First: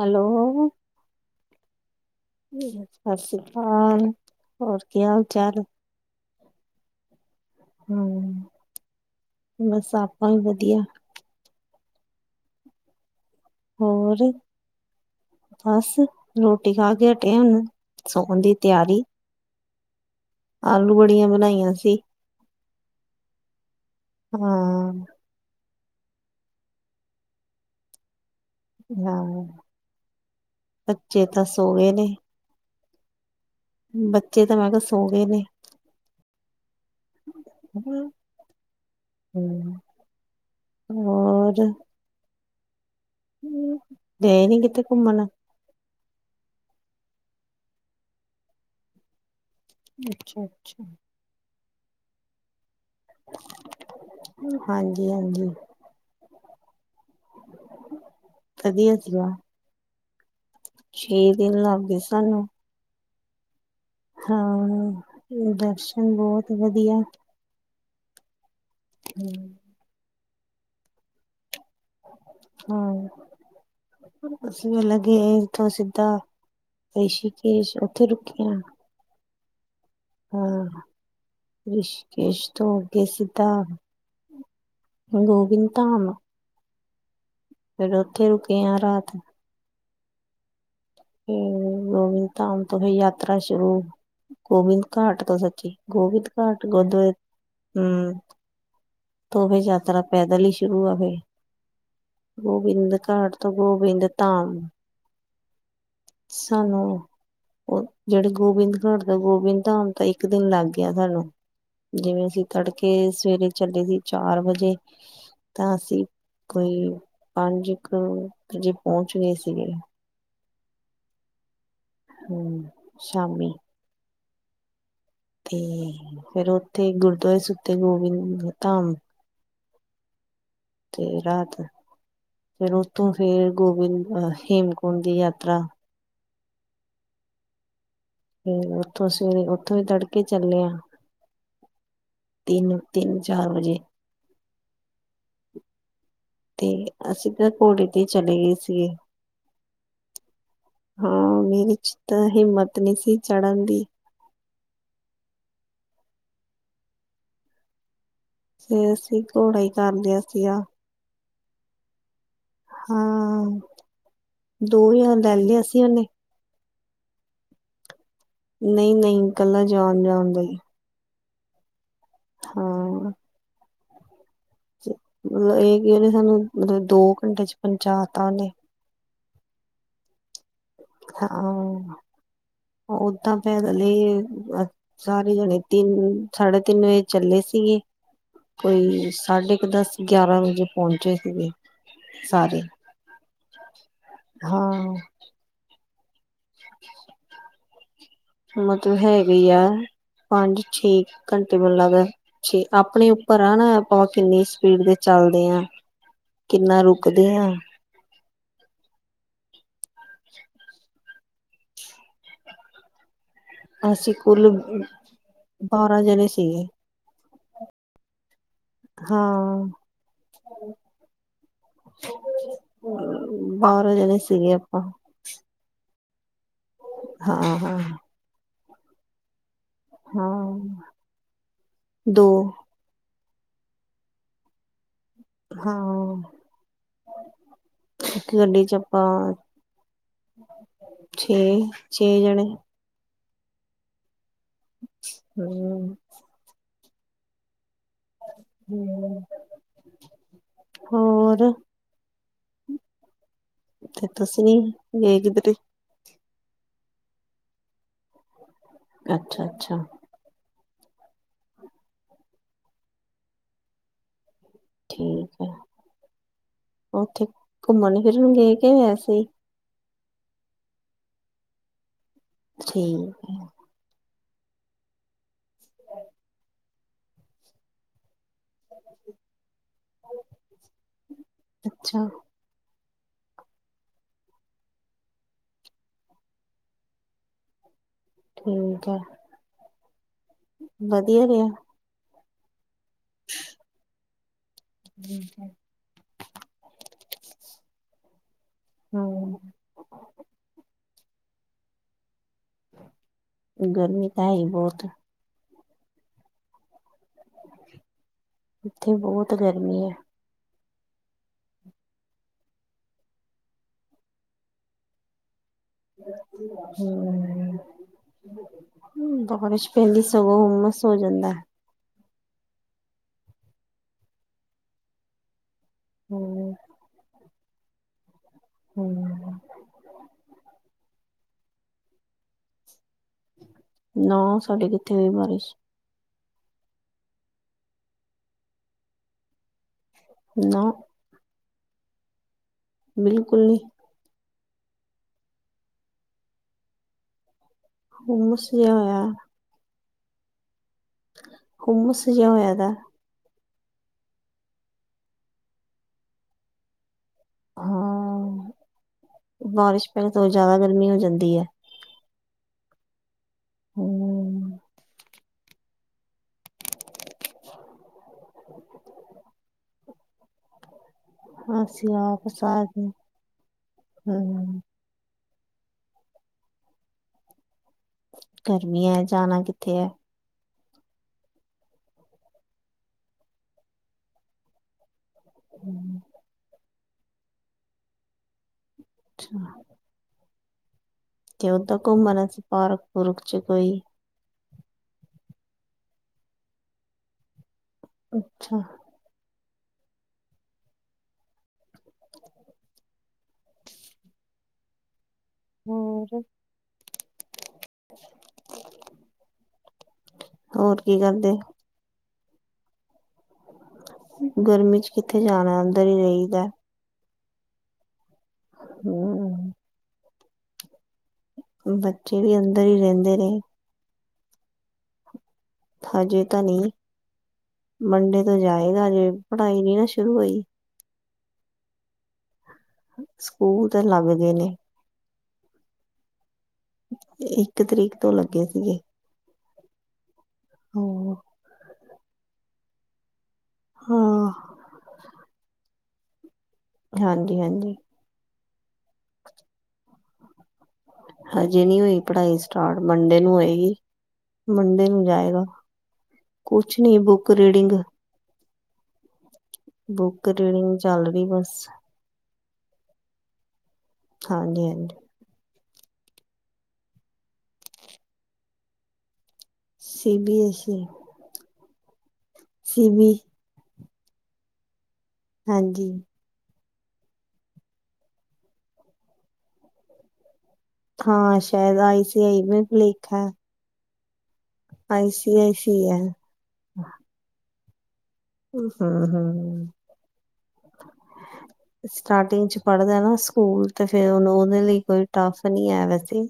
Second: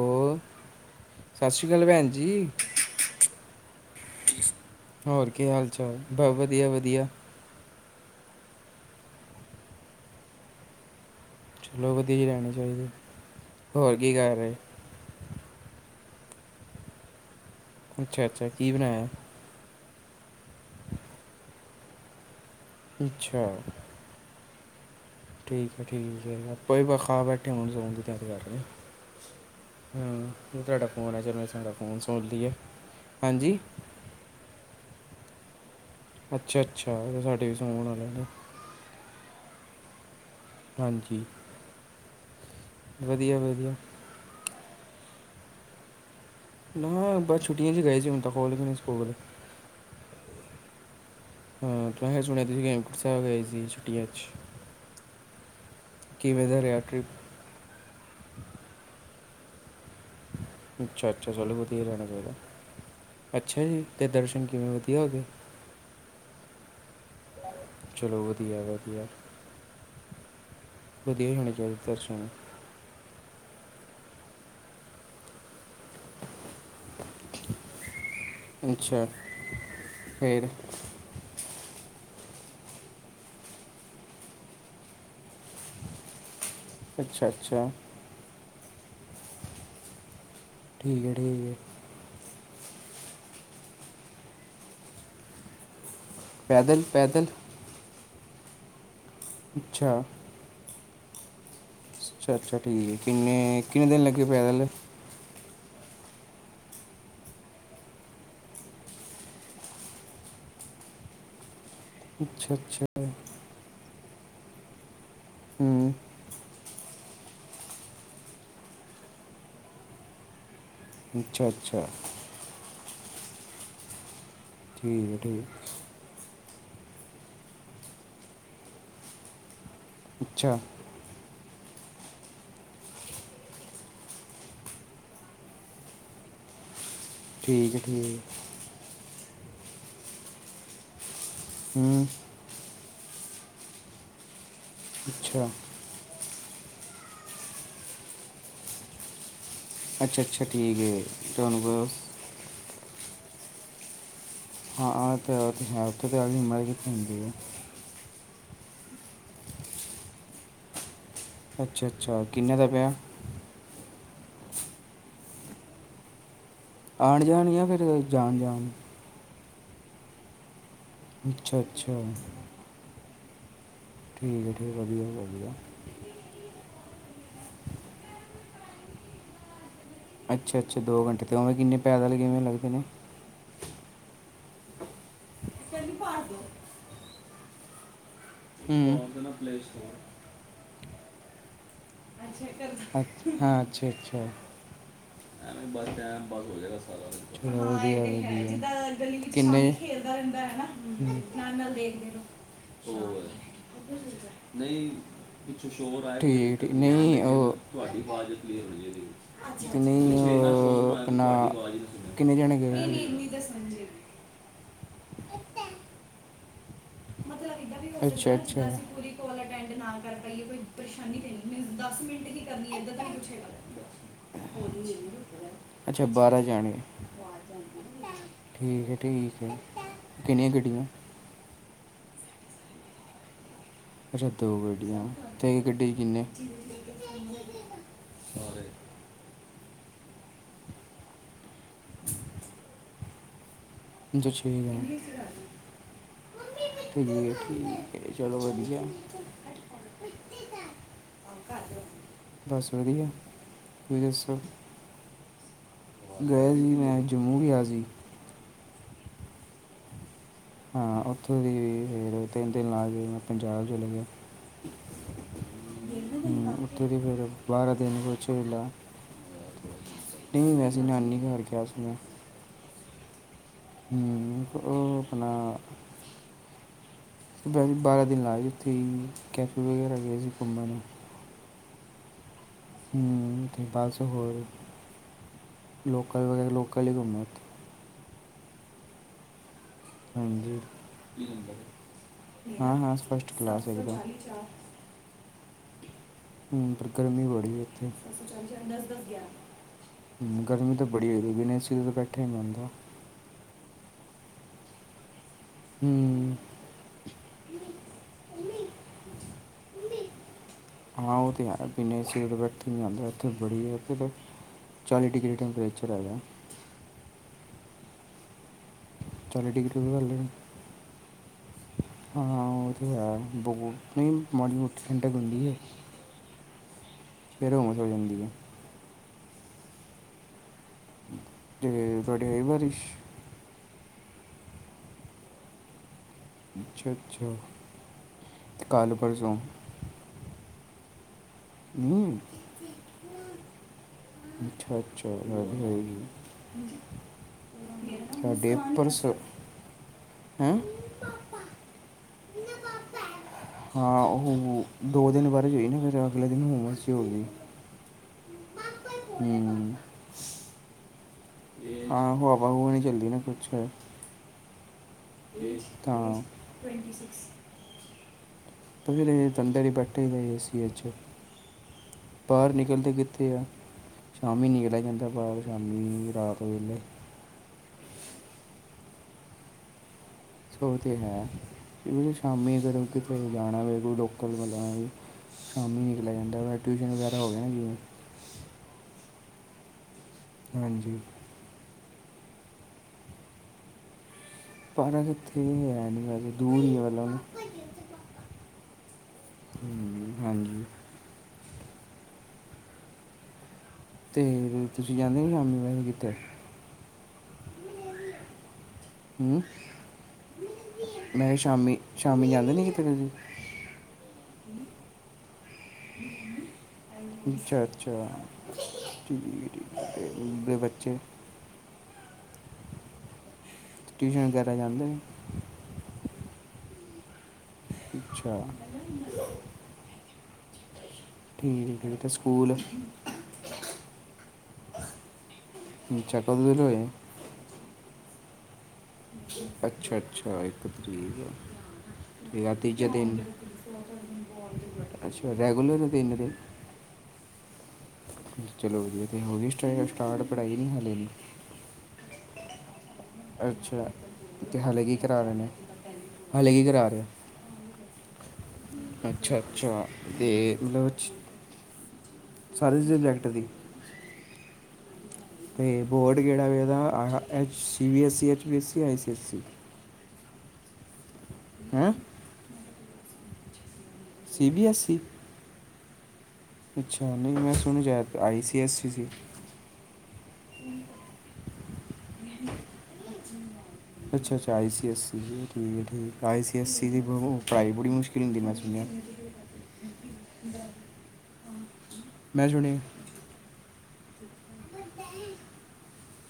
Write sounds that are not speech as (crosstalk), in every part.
Hello. ਸਤਿ ਸ਼੍ਰੀ ਅਕਾਲ ਭੈਣ ਜੀ। ਸਤਿ ਸ਼੍ਰੀ ਅਕਾਲ। ਹੋਰ ਕੀ ਹਾਲ ਚਾਲ ਬਸ ਵਧੀਆ, ਵਧੀਆ। ਹੂ ਬਸ ਆਪਾਂ ਵੀ ਵਧੀਆ। ਚਲੋ ਵਧੀਆ ਜੀ ਹੀ ਰਹਿਣੀ ਚਾਹੀਦੀ ਹੋਰ ਕੀ ਕਰ ਰਹੇ? ਬਸ ਰੋਟੀ ਖਾ ਕੇ ਹਟਿਆ ਹੁਣ ਅੱਛਾ ਸੌਣ ਅੱਛਾ ਦੀ ਕੀ ਤਿਆਰੀ। ਬਣਾਇਆ ਆਲੂ ਬੜੀਆਂ ਬਣਾਈਆਂ ਸੀ। ਪਿੱਛਾ। ਹਾਂ। ਠੀਕ ਹੈ ਠੀਕ ਹੈ ਜ ਆਪਾਂ ਹੀ ਖਾ ਬੈਠੇ ਹੁਣ ਸੋਨ ਦੀ ਤਿਆਰ ਕਰ ਰਿਹਾ। ਹਾਂ, ਤੁਹਾਡਾ ਫੋਨ ਆਇਆ ਬੱਚੇ ਸੀ ਤਾਂ ਤੁਹਾਡਾ ਸੋ ਗਏ ਫੋਨ ਨੇ, ਸੁਣ ਲਈਏ। ਹਾਂਜੀ। ਬੱਚੇ ਤਾਂ ਮੈਂ ਕਿਹਾ ਸੋ ਗਏ ਨੇ। ਅੱਛਾ, ਅੱਛਾ ਸਾਡੇ ਵੀ ਸੋਣ ਵਾਲੇ ਨੇ। ਹਮ ਹਾਂਜੀ ਹੋਰ। ਵਧੀਆ ਵਧੀਆ ਗਏ ਨੀ ਕਿਥੇ ਘੁੰਮਣ। ਨਾ ਬਸ ਛੁਟੀਆਂ ' ਚ ਗਏ ਸੀ ਹੀ ਹੁਣ ਤਾ ਖੁਲ ਗਏ ਸਕੂਲ। ਅੱਛਾ, ਅੱਛਾ। ਮੈ ਸੁਣਿਆ ਤੁਸੀ ਹੇਮਕੁੰਡ ਸਾਹਿਬ ਗਏ ਸੀ ਛੁੱਟੀਆਂ 'ਚ। ਹਾਂਜੀ ਹਾਂਜੀ। ਕਿਵੇਂ ਦਾ ਰਿਹਾ ਟ੍ਰਿਪ। ਵਧੀਆ ਸੀਗਾ। ਅੱਛਾ, ਛੇ ਅੱਛਾ ਚੱਲੋ ਦਿਨ ਵਧੀਆ ਲੱਗ ਗਏ ਰਹਿਣਾ ਚਾਹੀਦਾ ਸਾਨੂੰ ਅੱਛਾ ਜੀ। ਤੇ ਦਰਸ਼ਨ ਕਿਵੇਂ ਹਾਂ, ਵਧੀਆ ਹੋ ਗਏ ਦਰਸ਼ਨ ਬਹੁਤ ਵਧੀਆ। ਚਲੋ, ਵਧੀਆ- ਵਧੀਆ। ਹੂੰ। ਵਧੀਆ ਹੋਣੇ ਚਾਹੀਦੇ ਦਰਸ਼ਨ। ਹੂੰ, ਤੁਸੀ ਵੀ ਲਗੇ ਏਥੋਂ ਸਿੱਧਾ ਰਿਸ਼ੀ ਕੇਸ਼ ਉੱਥੇ ਰੁਕੇ ਆਂ। ਅੱਛਾ। ਫੇਰ ਹੁਣ ਰਿਸ਼ਕੇਸ਼ ਤੋਂ ਅਗੇ ਸਿੱਧਾ ਗੋਵਿੰਦ ਧਾਮ। ਅੱਛਾ, ਅੱਛਾ। ਫਿਰ ਉੱਥੇ ਰੁਕੇ ਆ ਰਾਤ ਨੂੰ। ਠੀਕ ਏ, ਠੀਕ ਏ। ਫਿਰ ਗੋਬਿੰਦ ਧਾਮ ਤੋਂ ਹੀ ਯਾਤਰਾ ਸ਼ੁਰੂ, ਗੋਬਿੰਦ ਘਾਟ ਤੋਂ ਸੱਚੀ। ਗੋਬਿੰਦ ਘਾਟ ਪੈਦਲ ਗੁਰਦਵ ਪੈਦਲ ਹੂੰ, ਤੋ ਵੀ ਅੱਛਾ ਯਾਤਰਾ ਪੈਦਲ ਹੀ ਚਲਣਾ ਹੋਏ, ਅੱਛਾ ਅੱਛਾ ਠੀਕ ਗੋਬਿੰਦ ਹੈ ਘਾਟ ਤੋਂ ਕਿੰਨੇ ਕਿੰਨੇ ਦਿਨ ਗੋਬਿੰਦ ਲੱਗੇ ਧਾਮ। ਪੈਦਲ ਸਾਨੂੰ ਔਹ, ਜਿਹੜੇ ਗੋਬਿੰਦ ਘਾਟ ਤੋਂ ਗੋਬਿੰਦ ਧਾਮ ਤਾਂ ਇੱਕ ਦਿਨ ਲੱਗ ਗਿਆ ਸਾਨੂੰ। ਜਿਵੇਂ ਅਸੀਂ ਅੱਛਾ ਅੱਛਾ ਤੜਕੇ, ਸਵੇਰੇ ਚੱਲੇ ਸੀ ਚਾਰ ਵਜੇ। ਤਾਂ ਹੂੰ ਅਸੀਂ ਕੋਈ ਪੰਜ ਕ ਵਜੇ ਪਹੁੰਚ ਗਏ ਸੀਗੇ। ਅੱਛਾ, ਅੱਛਾ। ਹੂੰ, ਸ਼ਾਮੀ। ਠੀਕ ਏ, ਠੀਕ ਏ। 'ਤੇ ਫਿਰ ਉੱਥੇ ਗੁਰਦੁਆਰੇ ਸੁੱਤੇ, ਗੋਬਿੰਦ ਧਾਮ। ਅੱਛਾ! ਤੇ ਰਾਤ, ਫਿਰ ਉੱਥੋਂ ਫਿਰ ਗੋਬਿੰਦ ਅ ਹੇਮਕੁੰਡ ਦੀ ਯਾਤਰਾ। ਠੀਕ, ਠੀਕ। ਫਿਰ, ਉੱਥੋਂ ਸਵੇਰੇ ਉੱਥੋਂ ਵੀ ਤੜਕੇ ਚੱਲੇ ਆ। ਹੂੰ। ਤਿੰਨ, ਤਿੰਨ- ਚਾਰ ਵਜੇ। ਅੱਛਾ। 'ਤੇ ਅਸੀਂ ਤਾਂ ਘੋੜੇ 'ਤੇ ਚਲੇ ਗਏ ਸੀਗੇ। ਅੱਛਾ, ਅੱਛਾ ਠੀਕ ਏ, ਹਾਂ ਮੇਰੀ ਤੁਹਾਨੂੰ ਚ ਤਾਂ ਹਿੰਮਤ ਨਈਂ ਸੀ, ਚੜ੍ਹਨ ਦੀ। ਹਾਂ, ਐ ਤਾਂ ਹੈ। ਉੱਥੇ ਤਾਂ ਐਨੀ ਹਿੰਮਤ ਕਿੱਥੇ ਹੁੰਦੀ ਏ। ਫਿਰ, ਅਸੀਂ ਘੋੜਾ ਹੀ ਕਰ ਲਿਆ ਸੀਗਾ। ਅੱਛਾ, ਅੱਛਾ, ਕਿੰਨੇ ਦਾ ਪੈ ਹਾਂ, ਦੋ ਹਜਾਰ ਲੈ ਲਿਆ ਸੀਂ ਉਹਨੇ। ਆਣ -ਜਾਣ ਜਾਂ ਫਿਰ? ਜਾਣ ਜਾਣ ਨਈਂ, ਨਈਂ, ਕੱਲਾ ਜਾਣ- ਜਾਣ ਦਾ ਈ। ਅੱਛਾ, ਅੱਛਾ। ਹਾਂ। ਠੀਕ ਐ, ਠੀਕ ਐ। ਵਧੀਆ- ਵਧੀਆ। ਉਨ੍ਹੇ ਸਾਨੂੰ, ਮਤਲਬ ਦੋ ਘੰਟੇ 'ਚ ਪਹੁੰਚਾ ਤਾ ਉਨ੍ਹੇ। ਅੱਛਾ, ਅੱਛਾ, ਦੋ ਘੰਟੇ ਤੇ ਉਵੇਂ ਕਿੰਨੇ ਪੈਦਲ ਕਿਵੇਂ ਲੱਗਦੇ ਨੇ? ਤਾਂ ਪੈਦਲ ਹੀ, ਸਾਰੇ ਜਣੇ ਤਿੰਨ -ਸਾਢੇ ਤਿੰਨ ਵਜੇ ਚੱਲੇ ਸੀਗੇ। ਹੂੰ ਕੋਈ ਦੇਣਾ ਸਾਢੇ ਪਲੇ ਕੁ ਦਸ- ਗਿਆਰਾਂ ਵਜੇ ਪਹੁੰਚੇ ਸੀਗੇ। ਸਾਰੇ ਸਟੋਰ ਹਾਂ, ਅੱਛਾ- ਅੱਛਾ। ਹਾਂ। ਐਵੇ ਬਸ ਟੈਮ ਪਾਸ ਹੋ ਜੇਗਾ ਸਾਰਾ। ਹਾਂ, ਵਧੀਆ- ਵਧੀਆ। ਜਿੱਦਾਂ ਮਤਲਬ ਗਲੀ ਹੈਗੀ ਆ ਕਿੰਨੇ ਚ ਖੇਲਦਾ ਰਹਿੰਦਾ ਹੈ ਪੰਜ ਨਾ, ਛੇ ਨਾਲ- ਘੰਟੇ ਨਾਲ ਮੈਨੂੰ ਲੱਗਦਾ ਦੇਖਦੇ ਰਹੋ। ਛੇ ਆਪਣੇ ਠੀਕ, ਉੱਪਰ ਆ ਨਾ ਆਪਾਂ ਕਿੰਨੀ ਸਪੀਡ ਦੇ ਚੱਲਦੇ ਆ ਠੀਕ ਕਿੰਨਾ ਨਹੀਂ ਰੁਕਦੇ ਆ ਉਹ ਤੁਹਾਡੀ ਆਵਾਜ਼ ਕਲੀਅਰ ਨਹੀਂ ਹੈਗੀ। ਨਹੀਂ ਓ ਆਪਣਾ, ਕਿੰਨੇ ਜਾਣੇ ਗਏ ਸੀ? ਅਸੀਂ ਕੁੱਲ ਬਾਰਾਂ ਜਣੇ ਸੀਗੇ। ਮਤਲਬ ਅੱਛਾ, ਅੱਛਾ। ਹਾਂ (unintelligible) ਦਸ ਮਿੰਟ ਹੀ ਕਰਨੀ ਏਦਾਂ ਤੇ ਨਹੀਂ ਪੁਛੇਗਾ, ਬਾਰਾਂ ਜਣੇ ਸੀਗੇ ਆਪਾਂ ਹਾਂਜੀ ਅੱਛਾ ਬਾਰਾਂ ਜਾਣੇ। ਹਾਂ, ਹਾਂ। ਠੀਕ ਏ, ਠੀਕ ਏ। ਹਾਂ, ਦੋ। ਅੱਛਾ ਦੋ ਗੱਡੀਆਂ ਆ। ਹਾਂ, ਇੱਕ ਗੱਡੀ ਸਾਰੇ ਚ ਆਪਾਂ ਛੇ, ਛੇ ਜਣੇ ਅਛਾ ਛੇ ਜਾਣੇ ਠੀਕ ਹਮ ਹੈ, ਠੀਕ ਹੈ। ਤੇ ਚਲੋ ਵਧੀਆ ਏ। ਹਮ ਹੋਰ, ਬਸ ਵਧੀਆ ਤੇ ਤੁਸੀਂ ਗਏ ਕਿਧਰੇ? ਗਏ ਸੀ, ਮੈਂ ਜੰਮੂ ਗਿਆ ਸੀ। ਅੱਛਾ, ਅੱਛਾ। ਹਾਂ ਉੱਥੋਂ ਦੀ ਵੀ ਫੇਰ ਤਿੰਨ ਦਿਨ ਲਾ ਕੇ ਮੈਂ ਪੰਜਾਬ ਚਲਾ ਗਿਆ। ਠੀਕ ਹੈ ਉੱਥੇ ਦੀ ਫੇਰ ਬਾਰਾ ਦਿਨ ਘੁੰਮਣ ਕੁਛ ਫਿਰਨ ਗਏ ਝੇਲਾ ਕੇ ਵੈਸੇ ਨਹੀਂ ਵੈਸੇ ਨਾਨੀ ਘਰ ਗਿਆ ਸੀ ਮੈ। ਠੀਕ। ਹਮ ਓ ਅਪਣਾ ਗਏ ਸੀ, ਬਾਰਾਂ ਦਿਨ ਲਾਏ ਉੱਥੇ ਕੈਥਲ ਵਗੈਰਾ ਗਏ ਸੀ ਘੁੰਮਣ। ਅੱਛਾ। ਹਮ ਤੇ ਬਸ ਹੋਰ ਲੋਕਲ ਵਗੈਰਾ ਲੋਕਲ ਹੀ ਘੁੰਮੇ ਓਥੇ। ਠੀਕ ਏ। ਹਾਂਜੀ ਰਿਹਾ ਹਾਂ- ਹਾਂ ਫਸ਼ਟ ਕਲਾਸ ਇੱਕਦਮ। (inaudible) ਹਮ ਪਰ ਗਰਮੀ ਬੜੀ ਹੈ ਉੱਥੇ। ਹਮ ਗਰਮੀ ਤਾਂ ਬੜੀ ਹੋ ਗਈ ਏ, ਬਿਨਾ ਏ ਸੀ ਬੈਠਾ ਹੀ ਨਹੀਂ ਜਾਂਦਾ। ਗਰਮੀ ਤਾਂ ਹੈ ਹੀ ਬਹੁਤ। ਹਮ। ਉੱਥੇ ਬਹੁਤ ਗਰਮੀ ਏ। ਹਾਂ ਉਹ ਤਾਂ ਹੈ ਬਿਨੇ ਏ ਸੀ ਤੋਂ ਬੈਠਾ ਨਹੀਂ ਜਾਂਦਾ, ਉੱਥੇ ਬੜੀ ਹੈ ਉੱਥੇ ਤੇ ਚਾਲੀ ਡਿਗਰੀ ਟੈਂਪਰੇਚਰ ਪਰ ਹੈਗਾ। ਚਾਲੀ ਬਾਰਸ਼ ਡਿਗਰੀ ਵੀ ਪੈਂਦੀ ਹਲੇ ਸਗੋਂ ਹੁਮਸ ਹੋ ਜਾਂਦਾ। ਹਾਂ ਉਹ ਤੇ ਹੈ, ਬਹੁ ਨਹੀਂ ਮਾੜੀ ਮੋਟੀ ਠੰਡਕ ਹੁੰਦੀ ਏ। ਹਮ। ਫੇਰ ਹੁੰਮਸ ਹੋ ਜਾਂਦੀ ਹੈ। ਹਮ। ਤੇ ਤੁਹਾਡੀ ਹੋਈ ਬਾਰਿਸ਼? ਨਾ ਸਾਡੇ ਕਿਥੇ ਹੋਈ ਬਾਰਿਸ਼। ਅੱਛਾ, ਅੱਛਾ ਤੇ ਕੱਲ੍ਹ ਪਰਸੋਂ। ਨਾ। ਹਮ। ਬਿਲਕੁਲ। ਅੱਛਾ ਅੱਛਾ, (unintelligible) ਹੁਮਸ ਡੇ ਜਿਹਾ ਪਰਸ। ਹੋਇਆ ਹੂੰਮਸ ਜਾ ਹੋਇਆ ਦਾ। ਹਾਂ ਓਹ ਦੋ ਦਿਨ ਬਾਰਿਸ਼ ਹੋਈ ਸੀ ਫਿਰ ਅਗਲੇ ਦਿਨ ਹੂੰਮਸ ਜੀ ਹੋ ਗੀ। ਹਾਂ, ਹੂੰ ਬਾਰਿਸ਼ ਪਈ ਤੋਂ ਜ਼ਿਆਦਾ ਗਰਮੀ ਹੋ ਜਾਂਦੀ ਐ। ਹਾਂ, ਹਵਾ ਹੁਵਾ ਨੀ ਚੱਲਦੀ ਨਾ ਕੁਛ। ਹਮ ਤਾਂ। ਫਿਰ (unintelligible) ਅੰਦਰ ਈ ਬੈਠੇ ਦਾ ਏਸੀ ਵਿੱਚ। ਅਸੀਂ ਆਪ ਬਾਹਰ ਸਾਰ ਨਿਕਲਦੇ ਕਿੱਥੇ ਆ ਸ਼ਾਮੀ ਹਮ ਨਿਕਲਿਆ ਜਾਂਦਾ ਬਾਹਰ। ਸ਼ਾਮੀ ਰਾਤ ਵੇਲੇ। ਗਰਮੀ ਐ ਜਾਣਾ ਕਿੱਥੇ ਐ। ਓ ਤੇ ਹੈ ਹੁਨ ਸ਼ਾਮੀ ਫਿਰ ਕਿਤੇ ਜਾਣਾ ਹੋਵੇ ਕੋਈ ਲੋਕਲ ਜਾਣਾ ਹੋਵੇ। ਸ਼ਾਮੀ ਹੀ ਅੱਛਾ ਨਿਕਲਿਆ ਜਾਂਦਾ ਵਾਂ ਟਿਊਸ਼ਨ ਵਗੈਰਾ ਹੋਵੇ ਨਾ ਜਿਵੇਂ। ਅੱਛਾ। ਹਾਂਜੀ। ਤੇ ਓਦਾਂ ਘੁੰਮਣ ਵਾਸਤੇ ਪਾਰਕ ਪੂਰਕ ਚ ਕੋਈ। ਪਾਰਕ ਇੱਥੇ ਹੈ ਨੀ ਗਾ ਦੂਰ ਈ ਐ ਮਤਲਬ। ਅੱਛਾ। ਹੂੰ, ਹਾਂਜੀ। ਤੇ ਤੁਸੀਂ ਜਾਂਦੇ ਨੀ ਸ਼ਾਮੀ ਵੈਸੇ ਕਿਤੇ। ਹੋਰ (inaudible) ਹੂੰ, ਹੋਰ ਕੀ ਮੈਂ ਕਰਦੇ ਕਿਆ ਸ਼ਾਮੀ, ਸ਼ਾਮੀ ਜਾਂਦਾ ਨੀ ਕਿਤੇ ਤੁਸੀਂ। ਗਰਮੀ ਚ ਕਿੱਥੇ ਜਾਣਾ ਅੰਦਰ ਈ ਰਹੀ ਦਾ। ਅੱਛਾ, ਅੱਛਾ। ਹੂੰ। ਓਦੇ ਬੱਚੇ ਬੱਚੇ ਵੀ ਅੰਦਰ ਈ ਰੈਂਦੇ ਨੇ। ਟਿਊਸ਼ਨ ਵਗੈਰਾ ਜਾਂਦੇ ਨੇ। ਹਜੇ ਤਾਂ ਨੀ ਮੰਡੇ ਤੋਂ ਅੱਛਾ ਜਾਏਗਾ ਹਜੇ ਠੀਕ ਪੜ੍ਹਾਈ ਨੀ ਨਾ ਸ਼ੁਰੂ ਹੋਈ। ਠੀਕ ਐ ਤੇ ਸਕੂਲ ਸਕੂਲ ਤੇ ਲੱਗਦੇ ਨੇ। ਅੱਛਾ, ਕਦੋ ਵੇਹਲੇ ਹੋਏ ਆ। ਇੱਕ ਤਰੀਕ ਤੋਂ ਲੱਗੇ ਸੀਗੇ। ਅੱਛਾ, ਅੱਛਾ ਇੱਕ ਹੋ ਤਰੀਕ ਮੇਰਾ ਤੀਜੇ ਦਿਨ ਹਾਂ ਅੱਛਾ ਰੈਗੂਲਰ ਤਿੰਨ ਦਿਨ, ਹਾਂਜੀ, ਹਾਂਜੀ। ਚਲੋ ਜੀ ਤੇ ਹੋ ਗੀ ਸਟ ਸਟਾਰਟ ਪੜ੍ਹਾਈ ਨੀ ਹਾਲੇ ਨੀ। ਹਜੇ ਨੀ ਹੋਈ ਪੜ੍ਹਾਈ। ਸਟਾਰਟ ਮੰਡੇ ਨੂੰ ਹੋਏਗੀ ਅੱਛਾ ਤੇ ਹਾਲੇ ਮੰਡੇ ਕੀ ਨੂੰ ਕਰਾ ਰਹੇ ਜਾਏਗਾ ਨੇ ਹਾਲੇ ਕੀ ਕੁਛ ਕਰਾ ਨੀ ਰਹੇ ਹੋ? ਬੁ ਕੁਰੀਡੀਗ ਅੱਛਾ ਅੱਛਾ, ਬੁੱਕ ਤੇ ਰੀਡਿੰਗ ਮਤਲਬ ਚੱਲ ਰਹੀ ਬਸ। ਸਾਰੇ ਸਬਜੈਕਟ ਦੀ। ਹਾਂਜੀ, ਹਾਂਜੀ। ਤੇ ਬੋਰਡ ਕਿਹੜਾ ਵੇ ਉਹਦਾ C B S E H we S C I C S E. C B S E. ਹੈਂ। CV. C B S E. ਹਾਂਜੀ। ਅੱਛਾ, ਨਈ ਮੈਂ ਸੁਣ ਜਾ, ਆਈ ਸੀ ਐੱਸ ਸੀ ਸੀ। ਹਾਂ, ਸ਼ਾਇਦ ਆਈ ਸੀ ਆਈ ਮੇ ਭੁਲੇਖਾ ਐ। ਅੱਛਾ-ਅੱਛਾ, ਆਈ ਸੀ ਐੱਸ ਈ ਜੀ ਆਈ ਸੀ ਠੀਕ ਐ ਹੈ ਠੀਕ ਐ ਆਈ ਸੀ ਐਸ ਈ ਦੀ ਪ ਪੜਾਈ ਬੜੀ ਮੁਸ਼ਕਿਲ (unintelligible) ਮੈਂ ਹਮ ਸੁਣਿਆ। ਹਮ ਸਟਾਟਿੰਗ ਮੈਂ ਚ ਸੁਣਿਆ ਪੜਦੈ ਨਾ ਸਕੂਲ ਤੇ ਫਿਰ ਓਨੂੰ ਓਦੇ ਲਈ ਕੋਈ ਟਫ ਨਈਂ ਐ ਵੈਸੇ।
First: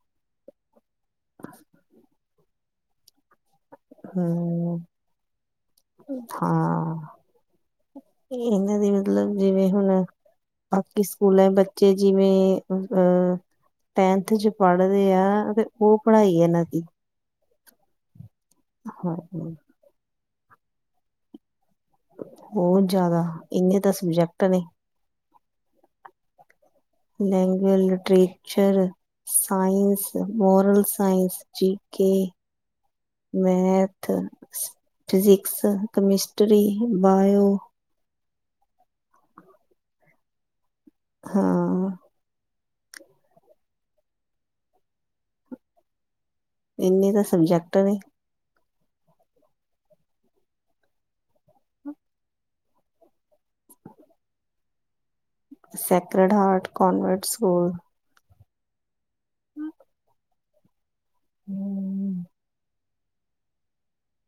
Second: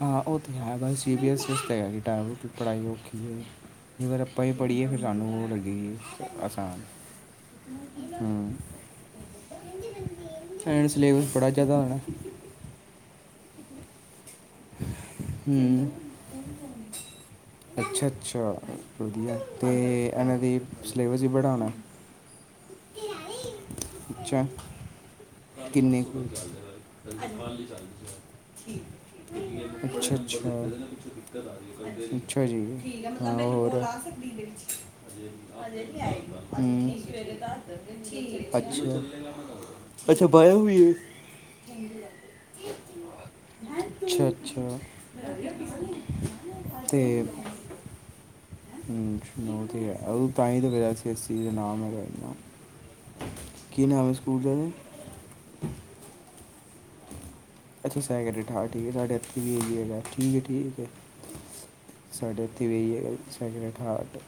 ਹਾਂ, ਓ ਤੇ ਹੈ ਬਸ ਸੀ ਬੀ ਐੱਸ ਇਸਤੇ ਹੈਗੀ (unintelligible) ਪੜਾਈ ਬੋਹ ਔਖੀ ਏ। ਫਿਰ ਆਪਾਂ ਵੀ ਹਮ ਪੜੀਏ ਫਿਰ ਸਾਨੂੰ ਓ ਲਗੇਗੀ (unintelligible) ਆਸਾਨ। ਹੂੰ ਇਨਾਂ ਦੇ ਮਤਲਬ ਜਿਵੇਂ ਹੁਣ, ਐਂਡ ਬਾਕੀ ਸਿਲੇਬਸ ਸਕੂਲਾਂ ਬੜਾ ਜ਼ਿਆਦਾ ਬੱਚੇ ਹੋਣਾ ਜਿਵੇਂ ਅ ਟੈਂਥ ਚ ਪੜਦੇ ਆ ਤੇ ਓ ਪੜਾਈ ਏ ਇਨਾਂ ਦੀ ਅੱਛਾ-ਅੱਛਾ, ਹਾਂ ਵਦੀਆ ਤੇ ਏਨਾਂ ਦੀ ਸਿਲੇਬਸ ਵੀ ਬੜਾ ਹੋਣਾ। ਬੋਤ ਜ਼ਿਆਦਾ ਇੰਨੇ ਤਾਂ ਸਬਜੈਕਟ ਅੱਛਾ ਨੇ। ਕਿੰਨੇ ਕੁੱਲ? ਲੈਂਗੂਏ ਲਿਟਰੇਚਰ ਸਾਇੰਸ, ਅੱਛਾ-ਅੱਛਾ, ਮੋਰਲ ਸਾਇੰਸ, ਜੀ ਕੇ, ਅੱਛਾ ਜੀ, ਹੋਰ? ਮੈਥ ਫਿਜ਼ਿਕਸ, ਕਮਿਸਟਰੀ, ਬਾਇਓ (unintelligible) ਅੱਛਿਆ ਅੱਛਾ, ਬਾਇਓ ਵੀ ਏ। ਹਾਂ ਅੱਛਾ-ਅੱਛਾ। ਇੰਨੇ ਤਾਂ ਸਬਜੈਕਟ ਨੇ। (unintelligible) ਓ ਤੇ ਹੈ ਓ ਤਾਂਹੀ ਤੇ ਫਿਰ ਐਸ ਈ ਐਸ ਈ ਦਾ ਨਾਮ ਹੈਗਾ ਏ ਨਾ। ਕੀ ਨਾਮ ਐ ਸਕੂਲ ਦਾ ਇਦੇ? Sacred Heart Convent School. ਅੱਛਾ ਸੈਕਰਡ ਹਾਰਟ ਠੀਕ ਐ ਸਾਡੇ ਇੱਥੇ ਵੀ ਓਈ ਹੈਗਾ ਆ ਠੀਕ ਐ ਠੀਕ ਐ, ਸਾਡੇ ਇੱਥੇ ਵੀ (unintelligible) ਸੈਕਰਡ ਹਾਰਟ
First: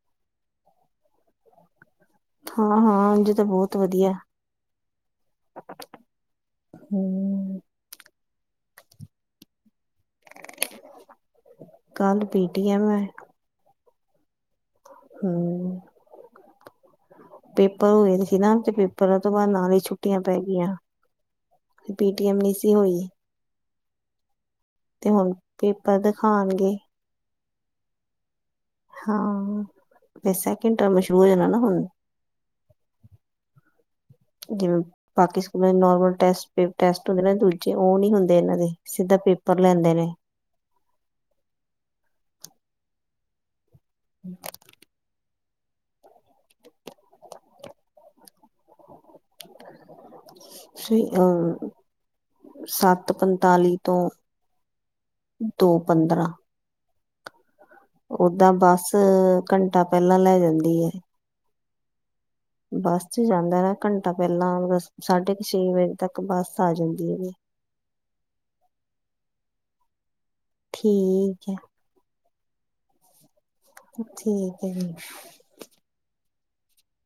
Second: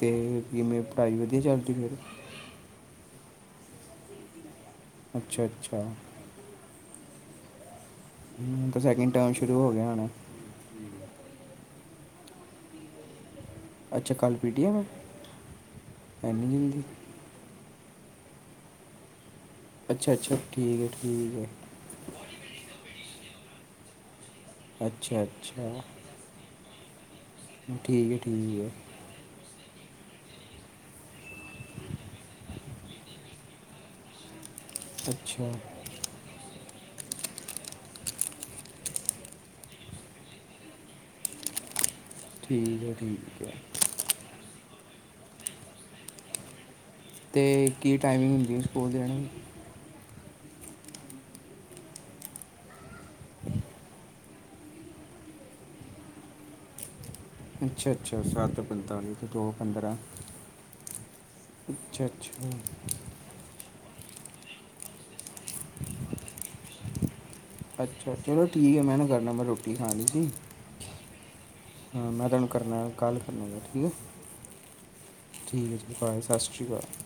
ਤੇ ਕਿਵੇਂ ਪੜਾਈ ਵਦੀਆ ਚੱਲ ਰਈ ਐ? ਹਾਂ-ਹਾਂ, ਉਂਝ ਤੇ ਬੋਤ ਵਦੀਐ ਅੱਛਾ-ਅੱਛਾ। ਹੂੰ ਹੂੰ ਹੁਣ ਤਾਂ ਸੈਕਿੰਡ ਟਰਮ ਸ਼ੁਰੂ ਹੋ ਗਿਆ ਹੋਣੈ। ਕੱਲ ਪੀਟੀਐਮ ਐ। ਅੱਛਾ ਕੱਲ ਪੀਟੀਅਮ ਏ? ਹਮ ਏਨੀ ਜਲਦੀ ਪੇਪਰ ਹੋਏ ਨੀ ਸੀ ਨਾ ਤੇ ਪੇਪਰਾਂ ਤੋਂ ਬਾਦ ਨਾਲ ਈ ਅੱਛਾ-ਅੱਛਾ, ਠੀਕ ਐ ਠੀਕ ਐ। ਪੀਟੀਐਮ ਨੀ ਸੀ ਹੋਈ। ਤੇ ਅੱਛਾ ਹੁਣ ਅੱਛਾ ਪੇਪਰ ਦਿਖਾਣਗੇ। ਠੀਕ ਐ ਠੀਕ ਐ। ਹਾਂ, ਫੇਰ ਸੈਕਿੰਡ ਟਰਮ ਸ਼ੁਰੂ ਹੋ ਜਾਣਾ ਨਾ ਹੁਣ। ਜਿਵੇਂ ਬਾਕੀ ਅੱਛਾ ਸਕੂਲਾਂ ਚ ਨੋਰਮਲ ਟੈਸਟ ਫੇਰ ਟੈਸਟ ਹੁੰਦੇ ਨੇ ਦੂਜੇ ਓਹ ਨੀ ਹੁੰਦੇ ਇਨਾਂ ਦੇ, ਸਿੱਧਾ ਪੇਪਰ ਲੈਂਦੇ ਨੇ। ਠੀਕ ਐ-ਠੀਕ ਐ। (inaudible) ਤੇ ਕੀ ਟਾਈਮਿੰਗ ਹੁੰਦੀ ਸਕੂਲ ਦੀ ਇਨਾਂ ਨੂੰ। ਸ ਅ, ਸੱਤ ਸੱਤ-ਪੰਤਾਲੀ ਤੋਂ ਦੋ-ਪੰਦਰਾਂ। ਅੱਛਾ-ਅੱਛਾ, ਬੱਸ ਸੱਤ-ਪੰਤਾਲੀ ਤੋ ਘੰਟਾ ਦੋ-ਪੰਦਰਾਂ। ਪਹਿਲਾਂ ਲੈ ਜਾਂਦੀ ਹੈ ਅੱਛਾ-ਅੱਛਾ। ਬੱਸ ਚ ਜਾਂਦਾ ਏ ਘੰਟਾ ਪਹਿਲਾਂ ਸਾਢੇ ਕ ਛੇ ਵਜੇ ਤੱਕ ਬੱਸ ਆ ਜਾਂਦੀ ਹੈਗੀ। ਅੱਛਾ ਚਲੋ ਠੀਕ ਐ, ਮੈਂ ਹੁਣੇ ਕਰਨਾ ਮੈਂ ਰੋਟੀ ਖਾਣੀ ਸੀ। ਠੀਕ ਐ। ਹਾਂ ਮੈਂ ਤੁਹਾਨੂੰ ਕਰਨਾ, ਕਾਲ ਕਰਨਾ ਜਰਾ। ਠੀਕ ਹੈ ਜੀ। ਠੀਕ ਹੈ ਜੀ ਭਾਏ ਸਤਿ ਸ਼੍ਰੀ ਅਕਾਲ।